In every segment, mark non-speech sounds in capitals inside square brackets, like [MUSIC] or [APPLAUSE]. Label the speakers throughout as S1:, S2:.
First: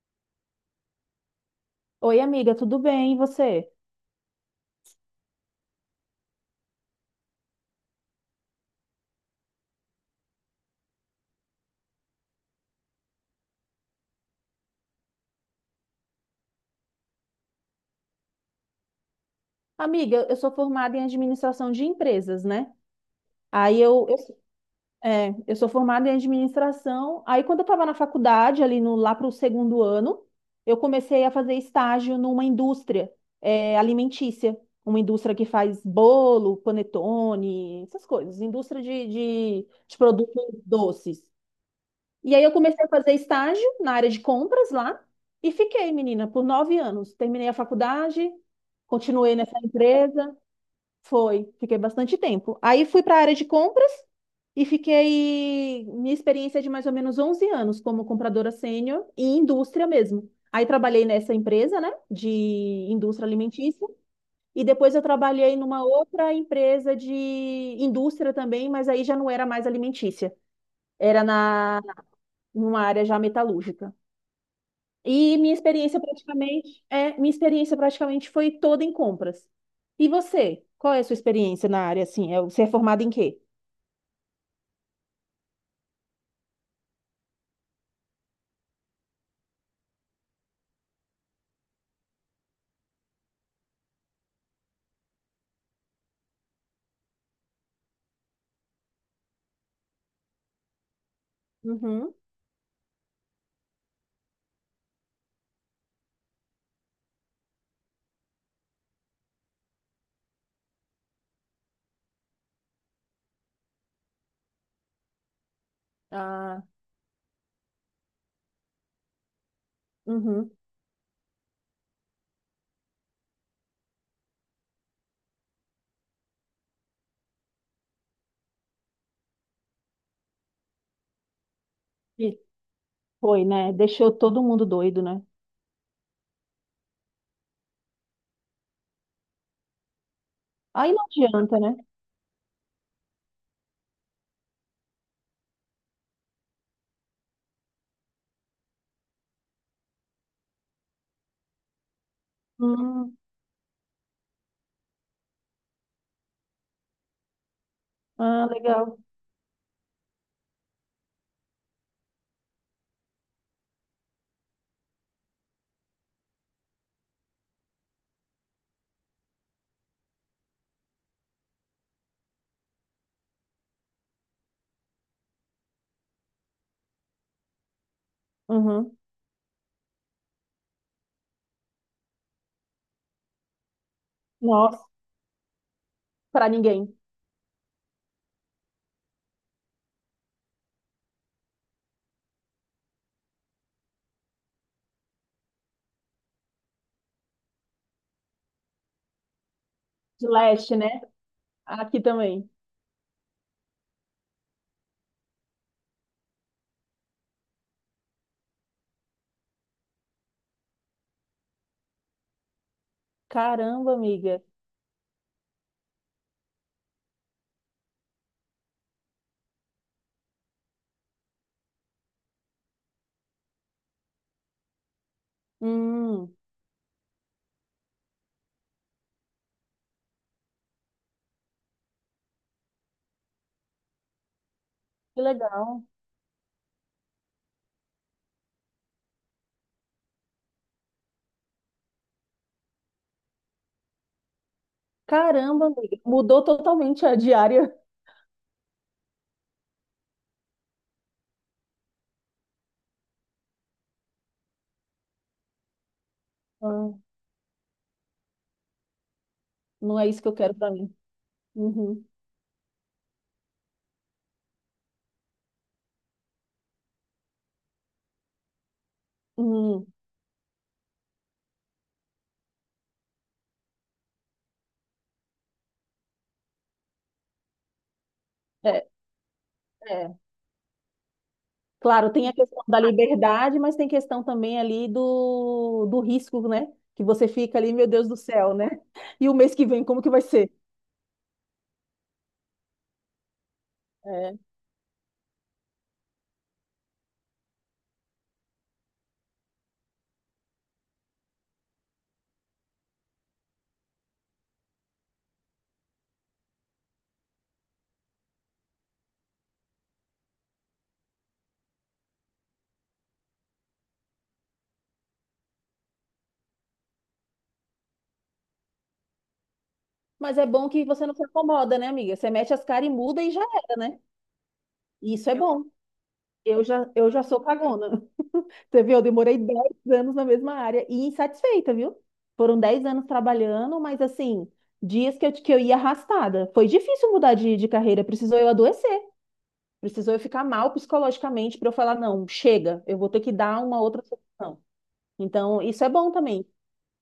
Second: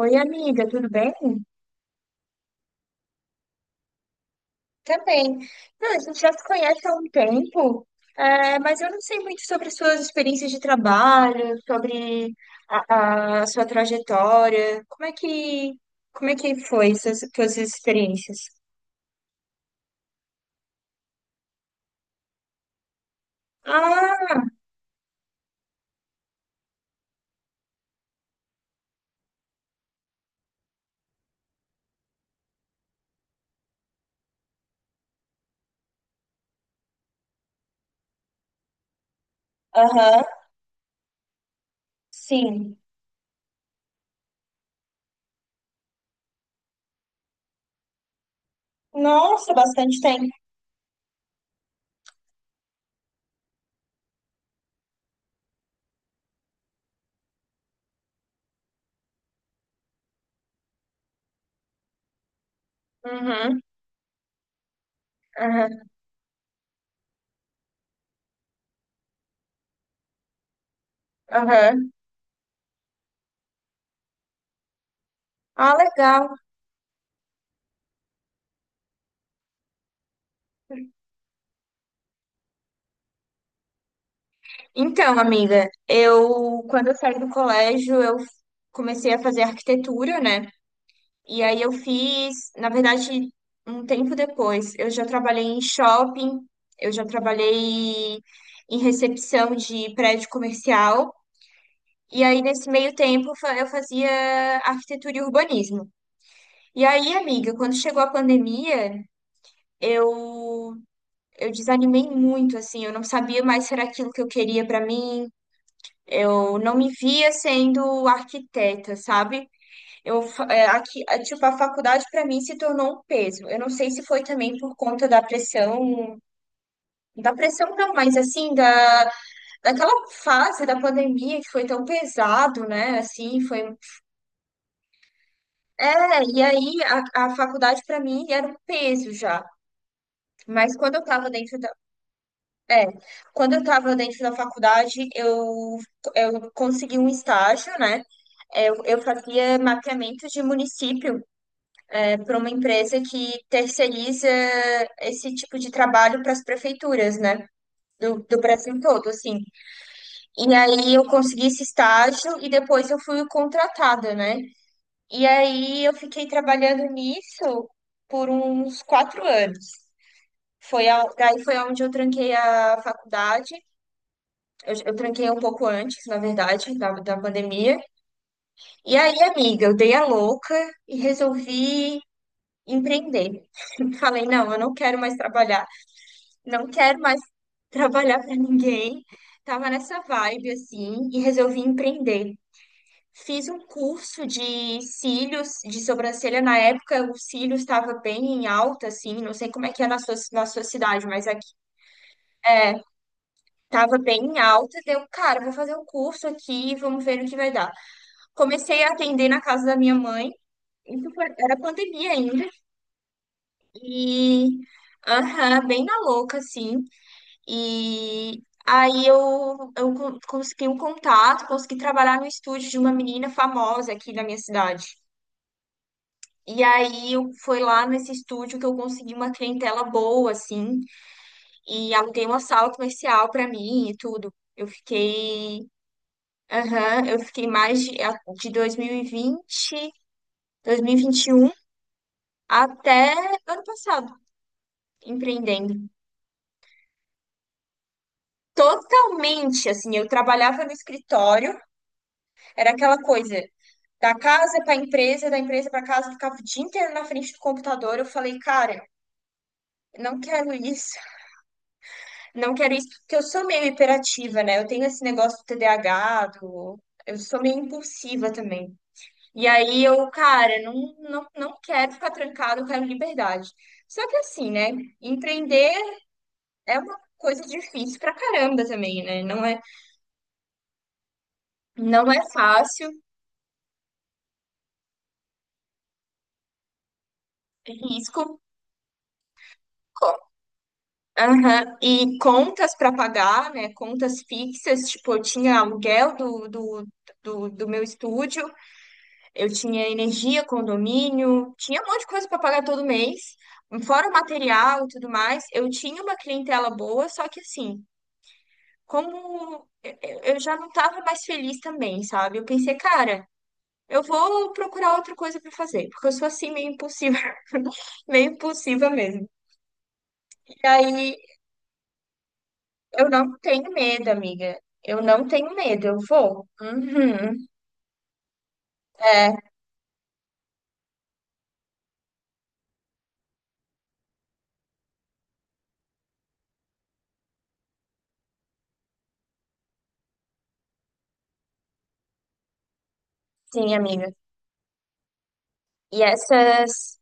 S1: Oi, amiga, tudo bem?
S2: Oi, amiga, tudo bem? E você?
S1: Também. Não, a gente já se conhece há um tempo, mas eu não sei muito sobre suas experiências de trabalho, sobre a sua trajetória. Como é que foi essas suas experiências?
S2: Amiga, eu sou formada em administração de empresas, né? Aí eu, eu,
S1: Ah,
S2: é, eu sou formada em administração. Aí quando eu estava na faculdade, ali no, lá para o segundo ano, eu comecei a fazer estágio numa indústria, alimentícia, uma indústria que faz bolo, panetone, essas coisas, indústria de
S1: aham,
S2: produtos doces. E aí eu
S1: sim.
S2: comecei a fazer estágio na área de compras lá e fiquei, menina, por 9 anos. Terminei a faculdade, continuei
S1: Nossa,
S2: nessa
S1: bastante tempo.
S2: empresa, foi, fiquei bastante tempo. Aí fui para a área de compras e fiquei minha experiência é de mais ou menos 11 anos como compradora sênior em indústria mesmo. Aí trabalhei nessa empresa, né, de indústria
S1: Uhum,
S2: alimentícia, e depois eu trabalhei
S1: aham,
S2: numa outra empresa de indústria também, mas aí já não era mais alimentícia, era na
S1: aham.
S2: numa área já metalúrgica.
S1: Ah, legal.
S2: Minha experiência praticamente foi toda em compras. E você? Qual é a sua experiência na área assim? Você é formado em quê?
S1: Então, amiga, quando eu saí do colégio, eu comecei a fazer arquitetura, né? E aí eu fiz, na verdade, um tempo depois, eu já trabalhei em shopping, eu já trabalhei em recepção de prédio comercial.
S2: Uhum.
S1: E aí, nesse meio tempo, eu fazia arquitetura e urbanismo. E aí, amiga, quando chegou a pandemia, eu, eu desanimei muito, assim, eu não sabia mais se era aquilo que eu queria para mim. Eu
S2: Ah,
S1: não me via sendo arquiteta, sabe? Eu, fa-
S2: uhum.
S1: é, aqui, é, tipo, a faculdade para mim se tornou um peso. Eu não sei se foi também por conta da pressão não, mas assim, daquela fase da pandemia que foi tão
S2: E
S1: pesado, né? Assim,
S2: foi, né?
S1: foi.
S2: Deixou todo mundo doido, né?
S1: É, e aí a faculdade para mim era um peso já. Mas
S2: Aí
S1: quando eu
S2: não
S1: tava
S2: adianta,
S1: dentro da,
S2: né?
S1: é, quando eu tava dentro da faculdade, eu consegui um estágio, né? Eu fazia mapeamento de município para uma empresa
S2: Hum,
S1: que terceiriza esse tipo de trabalho para as prefeituras, né? Do
S2: ah,
S1: Brasil
S2: legal.
S1: todo, assim. E aí eu consegui esse estágio e depois eu fui contratada, né? E aí eu fiquei trabalhando nisso por uns 4 anos. Daí foi onde eu tranquei a faculdade. Eu tranquei um pouco antes, na verdade, da pandemia.
S2: Uhum.
S1: E aí, amiga, eu dei a louca e resolvi empreender. [LAUGHS] Falei, não, eu não
S2: Nossa,
S1: quero mais trabalhar.
S2: para
S1: Não
S2: ninguém.
S1: quero mais [LAUGHS] trabalhar para ninguém. Tava nessa vibe assim e resolvi empreender. Fiz um curso de cílios, de sobrancelha. Na época, o cílios estava bem em alta, assim. Não sei como é que é
S2: De
S1: na sua
S2: leste, né?
S1: cidade, mas aqui
S2: Aqui também.
S1: é, tava bem em alta. Deu, cara, vou fazer um curso aqui, vamos ver o que vai dar. Comecei a atender na casa da minha mãe. Era pandemia ainda.
S2: Caramba, amiga.
S1: E, aham, bem na louca, assim. E aí consegui um contato, consegui trabalhar no estúdio de uma menina famosa aqui da minha cidade.
S2: Hum,
S1: E aí eu foi lá nesse estúdio que eu consegui uma clientela boa, assim, e aluguei uma sala comercial para mim e tudo. Eu
S2: que
S1: fiquei,
S2: legal.
S1: aham, eu fiquei mais de 2020, 2021 até ano passado,
S2: Caramba,
S1: empreendendo.
S2: amiga. Mudou totalmente a diária. [LAUGHS]
S1: Totalmente, assim, eu trabalhava no escritório, era aquela coisa, da casa para a empresa, da empresa para casa, eu ficava o dia
S2: Ah,
S1: inteiro na frente do computador. Eu falei, cara,
S2: não é
S1: não
S2: isso que eu
S1: quero
S2: quero pra
S1: isso,
S2: mim. Uhum.
S1: não quero isso, porque eu sou meio hiperativa, né? Eu tenho esse negócio do TDAH, do... eu sou meio impulsiva também. E aí
S2: Uhum.
S1: eu, cara, não, não quero ficar trancada, eu quero liberdade. Só que assim, né? Empreender é uma coisa difícil pra caramba
S2: É,
S1: também, né? Não é,
S2: é.
S1: não
S2: Claro,
S1: é
S2: tem a questão da
S1: fácil,
S2: liberdade, mas tem questão também ali do risco, né? Que você fica
S1: é
S2: ali, meu Deus do
S1: risco.
S2: céu, né? E o mês que vem, como que vai ser?
S1: Aham, e contas para pagar, né? Contas
S2: É.
S1: fixas, tipo, eu tinha aluguel do meu estúdio, eu tinha energia, condomínio, tinha um monte de coisa para pagar todo mês, fora o material e tudo mais. Eu tinha uma clientela boa, só que assim, eu já não estava mais feliz também, sabe? Eu pensei, cara, eu vou procurar outra coisa para fazer, porque eu sou assim meio impulsiva, [LAUGHS] meio impulsiva mesmo.
S2: Mas é
S1: E
S2: bom que você não
S1: aí
S2: se acomoda, né, amiga? Você mete as caras e
S1: eu
S2: muda e
S1: não
S2: já
S1: tenho
S2: era, né?
S1: medo, amiga. Eu não
S2: Isso é
S1: tenho
S2: bom.
S1: medo, eu vou.
S2: Eu já sou
S1: Uhum.
S2: cagona. Você viu? Eu
S1: É,
S2: demorei 10 anos na mesma área e insatisfeita, viu? Foram 10 anos trabalhando, mas assim, dias que eu ia arrastada. Foi difícil mudar de carreira, precisou eu adoecer, precisou eu ficar mal psicologicamente para eu falar, não, chega, eu vou ter que dar
S1: sim,
S2: uma outra
S1: amiga.
S2: solução. Então, isso é
S1: E
S2: bom também.
S1: essas,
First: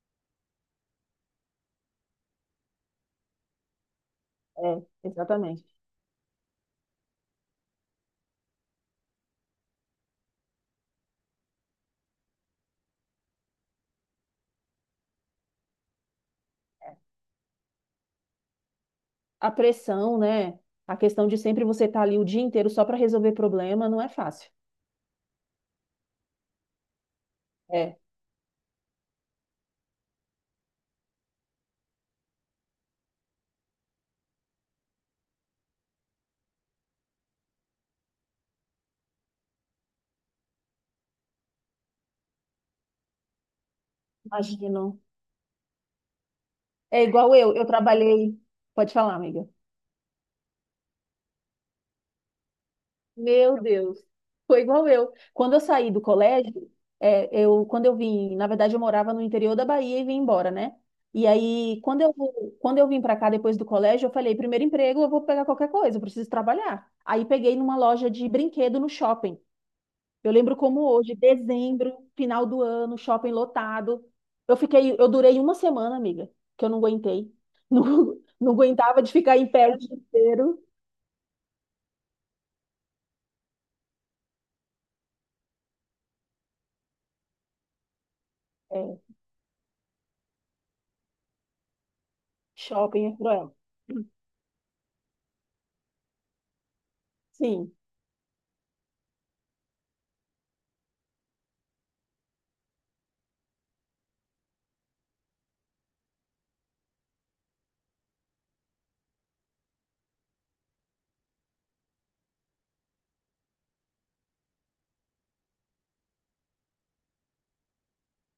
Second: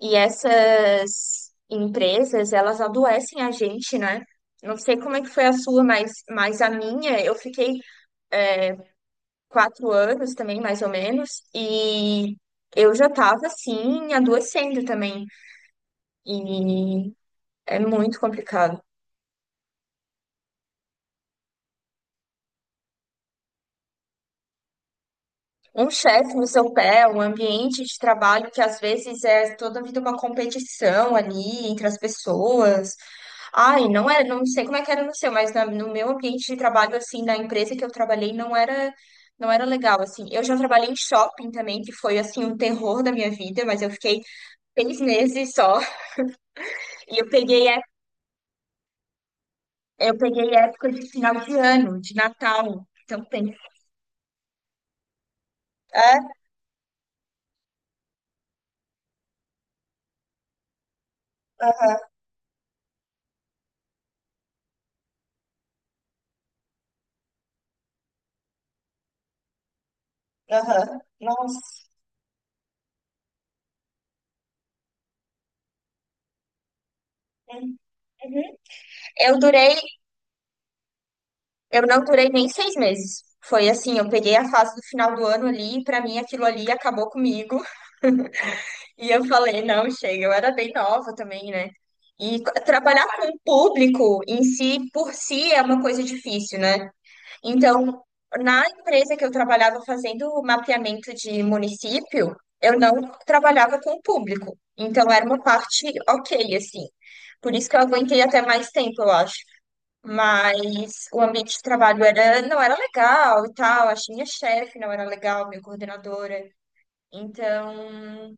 S1: e essas empresas, elas adoecem a gente, né? Não
S2: É,
S1: sei como é que foi a
S2: exatamente.
S1: sua, mas a minha, eu fiquei 4 anos também, mais ou menos, e eu já tava, assim, adoecendo também. E é muito complicado.
S2: A pressão, né? A questão de sempre você estar ali o dia inteiro só para resolver problema, não é fácil.
S1: Um chefe no seu pé, um ambiente
S2: É,
S1: de trabalho que às vezes é toda vida uma competição ali entre as pessoas. Ai, não é, não sei como é que era no seu, no meu ambiente de trabalho assim, na empresa que eu trabalhei, não era legal assim. Eu já trabalhei em shopping também, que foi assim um terror da minha vida, mas eu fiquei
S2: imagino.
S1: 6 meses só
S2: É
S1: [LAUGHS] e eu
S2: igual eu
S1: peguei é-
S2: trabalhei. Pode falar, amiga.
S1: eu peguei época de final de ano, de Natal. Então tem.
S2: Meu Deus, foi igual eu. Quando eu saí do
S1: É,
S2: colégio, quando eu vim, na verdade eu morava no interior da Bahia e vim embora, né? E aí, quando eu vim para cá depois do colégio, eu falei, primeiro emprego, eu vou pegar qualquer coisa, eu preciso trabalhar. Aí peguei numa loja de brinquedo no shopping. Eu lembro como
S1: aham.
S2: hoje,
S1: Nossa.
S2: dezembro, final do ano, shopping lotado. Eu durei uma semana, amiga, que eu não aguentei. [LAUGHS] Não, não
S1: Uhum.
S2: aguentava de ficar
S1: Eu
S2: em pé
S1: durei
S2: o dia inteiro.
S1: Eu não durei nem 6 meses. Foi assim, eu peguei a fase do final do ano ali, e pra mim aquilo ali acabou comigo. [LAUGHS]
S2: É,
S1: E eu falei, não, chega, eu era bem nova também, né? E trabalhar
S2: shopping é
S1: com o
S2: cruel.
S1: público em si, por si, é uma coisa difícil, né?
S2: Sim.
S1: Então, na empresa que eu trabalhava fazendo mapeamento de município, eu não trabalhava com o público. Então, era uma parte ok, assim. Por isso que eu aguentei até mais tempo, eu acho. Mas o ambiente de trabalho era, não era legal e tal. Achei minha chefe não era legal, minha coordenadora. Então,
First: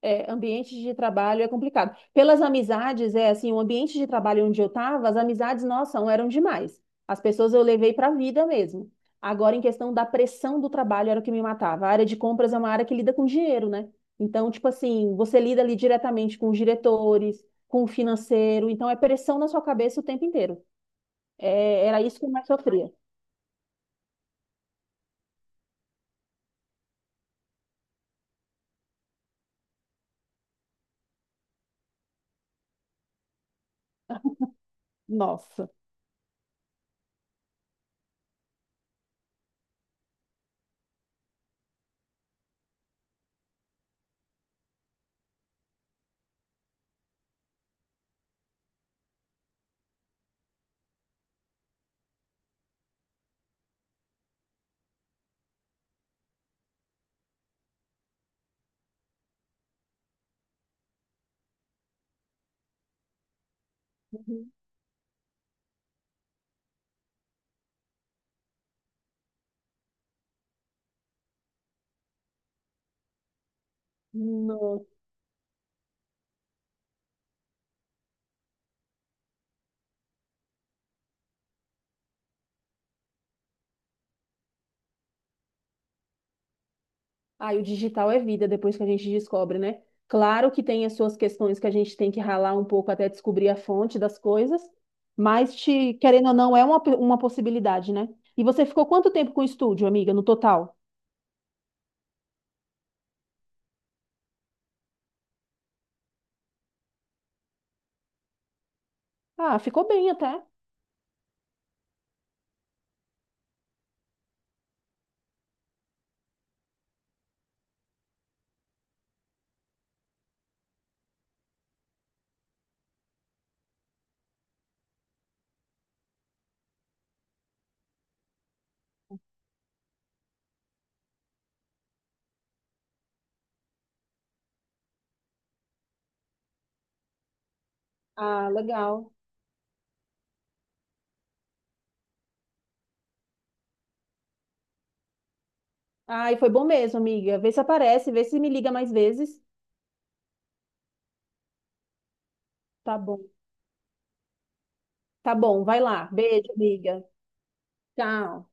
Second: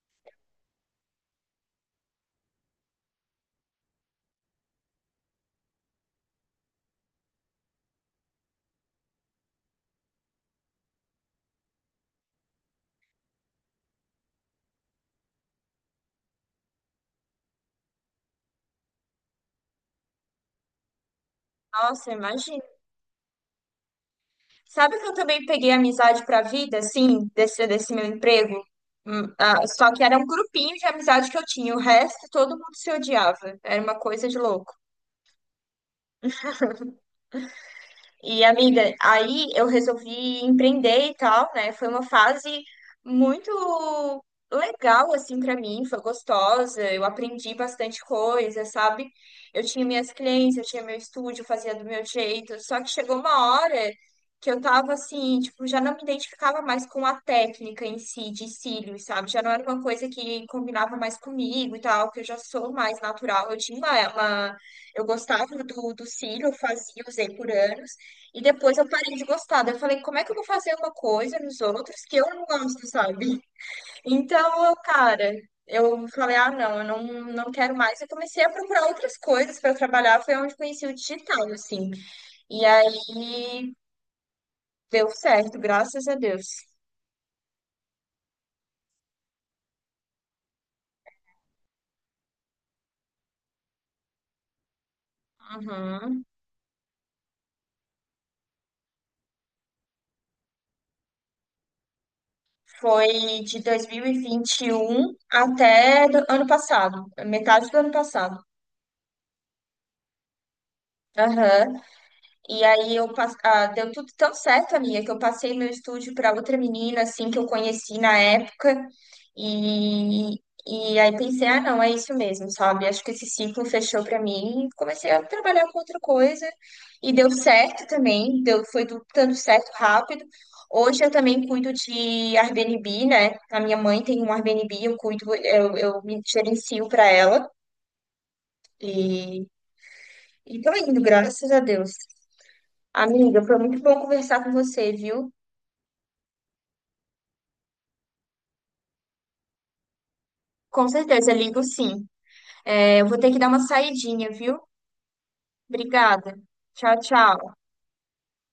S2: É, ambiente de trabalho é complicado. Pelas amizades, é assim, o ambiente de trabalho onde eu estava, as amizades, nossa, não eram demais. As pessoas eu levei para a vida mesmo. Agora, em questão da pressão do trabalho, era o que me matava. A área de compras é uma área que lida com dinheiro, né? Então, tipo assim, você lida ali diretamente com os diretores, com o financeiro, então é pressão na sua cabeça o tempo inteiro. É, era
S1: nossa,
S2: isso que eu mais
S1: imagina.
S2: sofria.
S1: Sabe que eu também peguei amizade pra vida, assim, desse meu emprego? Ah, só que era um grupinho de amizade que eu tinha. O resto, todo mundo se odiava. Era uma coisa de louco.
S2: Nossa.
S1: E, amiga, aí eu resolvi empreender e tal, né? Foi uma fase muito legal, assim, pra mim, foi gostosa, eu aprendi bastante coisa, sabe? Eu tinha minhas clientes, eu tinha meu estúdio, eu fazia do meu jeito, só que chegou uma hora que eu tava assim, tipo, já não me identificava mais com a técnica em si, de cílios, sabe? Já não era uma coisa que combinava mais comigo e tal, que eu já sou mais natural, eu tinha uma...
S2: Uhum.
S1: eu gostava do cílio, eu fazia, usei por anos, e depois eu parei de gostar. Daí eu falei, como é que eu vou fazer uma coisa nos outros que eu não gosto, sabe? [LAUGHS] Então, eu,
S2: Nossa.
S1: cara, eu falei, ah, não, eu não, não quero mais. Eu comecei a procurar outras coisas para trabalhar. Foi onde conheci o digital, assim. E aí deu certo, graças a Deus.
S2: Ah, e o digital é vida depois que a gente descobre, né? Claro que tem as suas questões que a gente tem que ralar um pouco até descobrir a fonte das coisas, mas te,
S1: Uhum.
S2: querendo ou não, é uma possibilidade, né? E você ficou quanto tempo com o estúdio, amiga, no total?
S1: Foi de dois mil e vinte e um até do ano passado, metade do ano passado.
S2: Ah, ficou bem até.
S1: Aham. E aí ah, deu tudo tão certo, amiga, que eu passei meu estúdio para outra menina assim que eu conheci na época. E e aí pensei, ah, não, é isso mesmo, sabe? Acho que esse ciclo fechou para mim. Comecei a trabalhar com outra coisa e deu certo também, dando certo rápido. Hoje eu também cuido de Airbnb, né? A minha mãe tem um Airbnb, eu cuido, eu me gerencio para ela.
S2: Ah,
S1: E,
S2: legal.
S1: e tô indo, graças a Deus. Amiga, foi muito bom conversar com você, viu?
S2: Ah, e foi bom mesmo, amiga. Vê se aparece, vê se me liga mais vezes.
S1: Com certeza, ligo sim.
S2: Tá
S1: É, eu vou
S2: bom.
S1: ter que dar uma saidinha, viu?
S2: Tá bom, vai lá.
S1: Obrigada.
S2: Beijo,
S1: Tchau,
S2: amiga.
S1: tchau.
S2: Tchau.